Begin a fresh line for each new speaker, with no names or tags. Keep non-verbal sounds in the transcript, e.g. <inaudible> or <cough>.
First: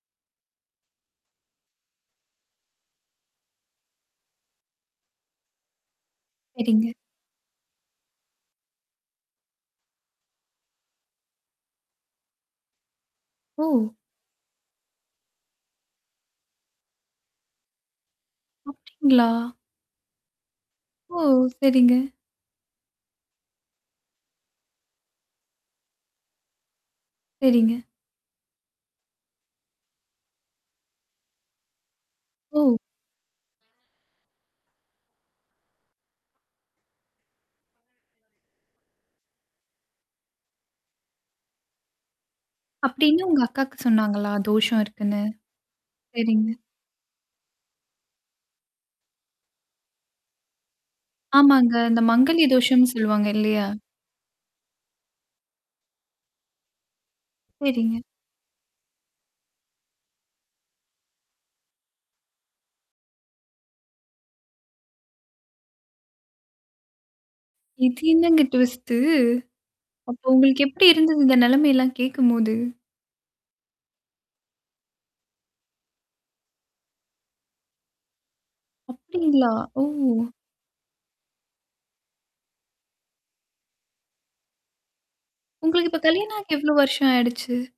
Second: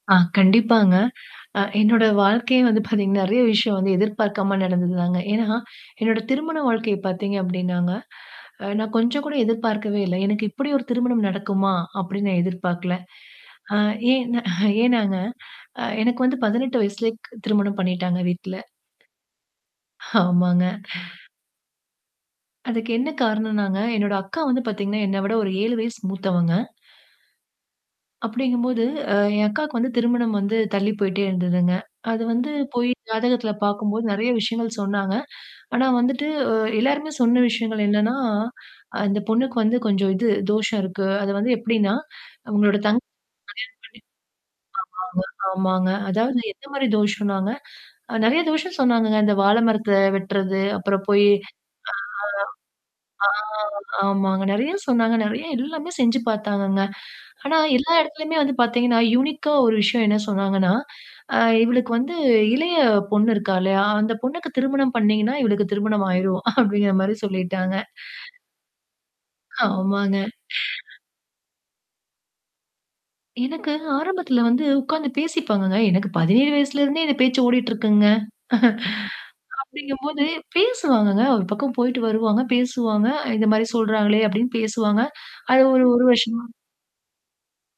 ஆ கண்டிப்பாங்க. அ என்னோட வாழ்க்கையே வந்து <chuckles> பார்த்தீங்கன்னா, நெறைய விஷயம் வந்து எதிர்பார்க்காம நடந்தது தாங்க. ஏன்னா, என்னோட திருமண
சரிங்க.
வாழ்க்கைய பார்த்தீங்க அப்டின்னாங்க அ நான் கொஞ்சம் கூட எதிர்பார்க்கவே இல்ல. எனக்கு இப்டி ஒரு திருமணம் நடக்குமா? அப்டின்னு நான் எதிர்பார்க்கல. ஆ
ஓ!
ஏன்ன <chuckles> ஏன்னாங்க, அ எனக்கு வந்து 18 வயசுலயே க் திருமணம் பண்ணிட்டாங்க வீட்ல.
அப்டிங்களா?
ஆமாங்க.
ஓ! சரிங்க.
அதுக்கு என்ன காரணம்னாங்க? என்னோட அக்கா வந்து பார்த்தீங்கன்னா, என்ன விட ஒரு 7 வயசு மூத்தவங்க.
சரிங்க.
அப்டிங்கும்போது அ என் அக்காக்கு வந்து திருமணம் வந்து தள்ளி போயிடே இருந்ததுங்க. அது வந்து
ஓ.
போய் ஜாதகத்தில பார்க்கும்போது நெறைய விஷயங்கள் சொன்னாங்க. ஆனா வந்துட்டு எல்லாருமே சொன்ன விஷயங்கள் என்னன்னா, அந்த பொண்ணுக்கு வந்து கொஞ்சம் இது தோஷம் இருக்கு. அது வந்து எப்டின்னா, உங்களோட தங்க
அப்டின்னு உங்க அக்காக்கு சொன்னாங்களா? தோஷம் இருக்குன்னு?
கல்யாண பண்ணி ஆமாமா, ஆமாங்க. அதாவது
சரிங்க.
எந்த மாரி தோஷம்னாங்க? நெறைய தோஷம் சொன்னாங்கங்க. இந்த வாழ மரத்த வெட்டுறது, அப்புறம் போயி
ஆமாங்க. இந்த மாங்கல்ய தோஷம் சொல்லுவாங்க
ஆ
இல்லையா?
ஆ ஆமாங்க. நெறைய சொன்னாங்க. நெறைய எல்லாமே செஞ்சு பார்த்தாங்கங்க. ஆனா எல்லா
சரிங்க.
இடத்துலயுமே வந்து பார்த்தீங்கன்னா, யூனிக்கா ஒரு விஷயம் என்ன சொன்னாங்கன்னா, அ இவளுக்கு வந்து இளைய பொண்ணு இருக்கால்லையா? அந்த பொண்ணுக்கு திருமணம் பண்ணீங்கன்னா இவளுக்கு திருமணம் ஆயிரும். <chuckles> அப்டிங்கிற மாரி சொல்லிட்டாங்க.
இது என்னங்க ட்விஸ்டு?
ஆமாங்க.
அப்ப உங்களுக்கு எப்டி இருந்தது? இந்த நெலைமையெல்லாம் கேட்கும்போது?
எனக்கு ஆரம்பத்தில வந்து உட்கார்ந்து பேசிப்பாங்கங்க. எனக்கு 17 வயசுல இருந்தே இந்த பேச்சு ஓடிட்டு இருக்குங்க. <chuckles>
அப்டிங்களா? ஓ!
அப்டிங்கும்போது பேசுவாங்கங்க. ஒரு பக்கம் போயிட்டு வருவாங்க. பேசுவாங்க இந்த மாரி சொல்றாங்களே அப்டின்னு பேசுவாங்க. அது ஒரு
உங்களுக்கு இப்ப
1
கல்யாணாம்
வருஷமா
ஆகி எவ்வளோ வருஷம் ஆயிடுச்சு?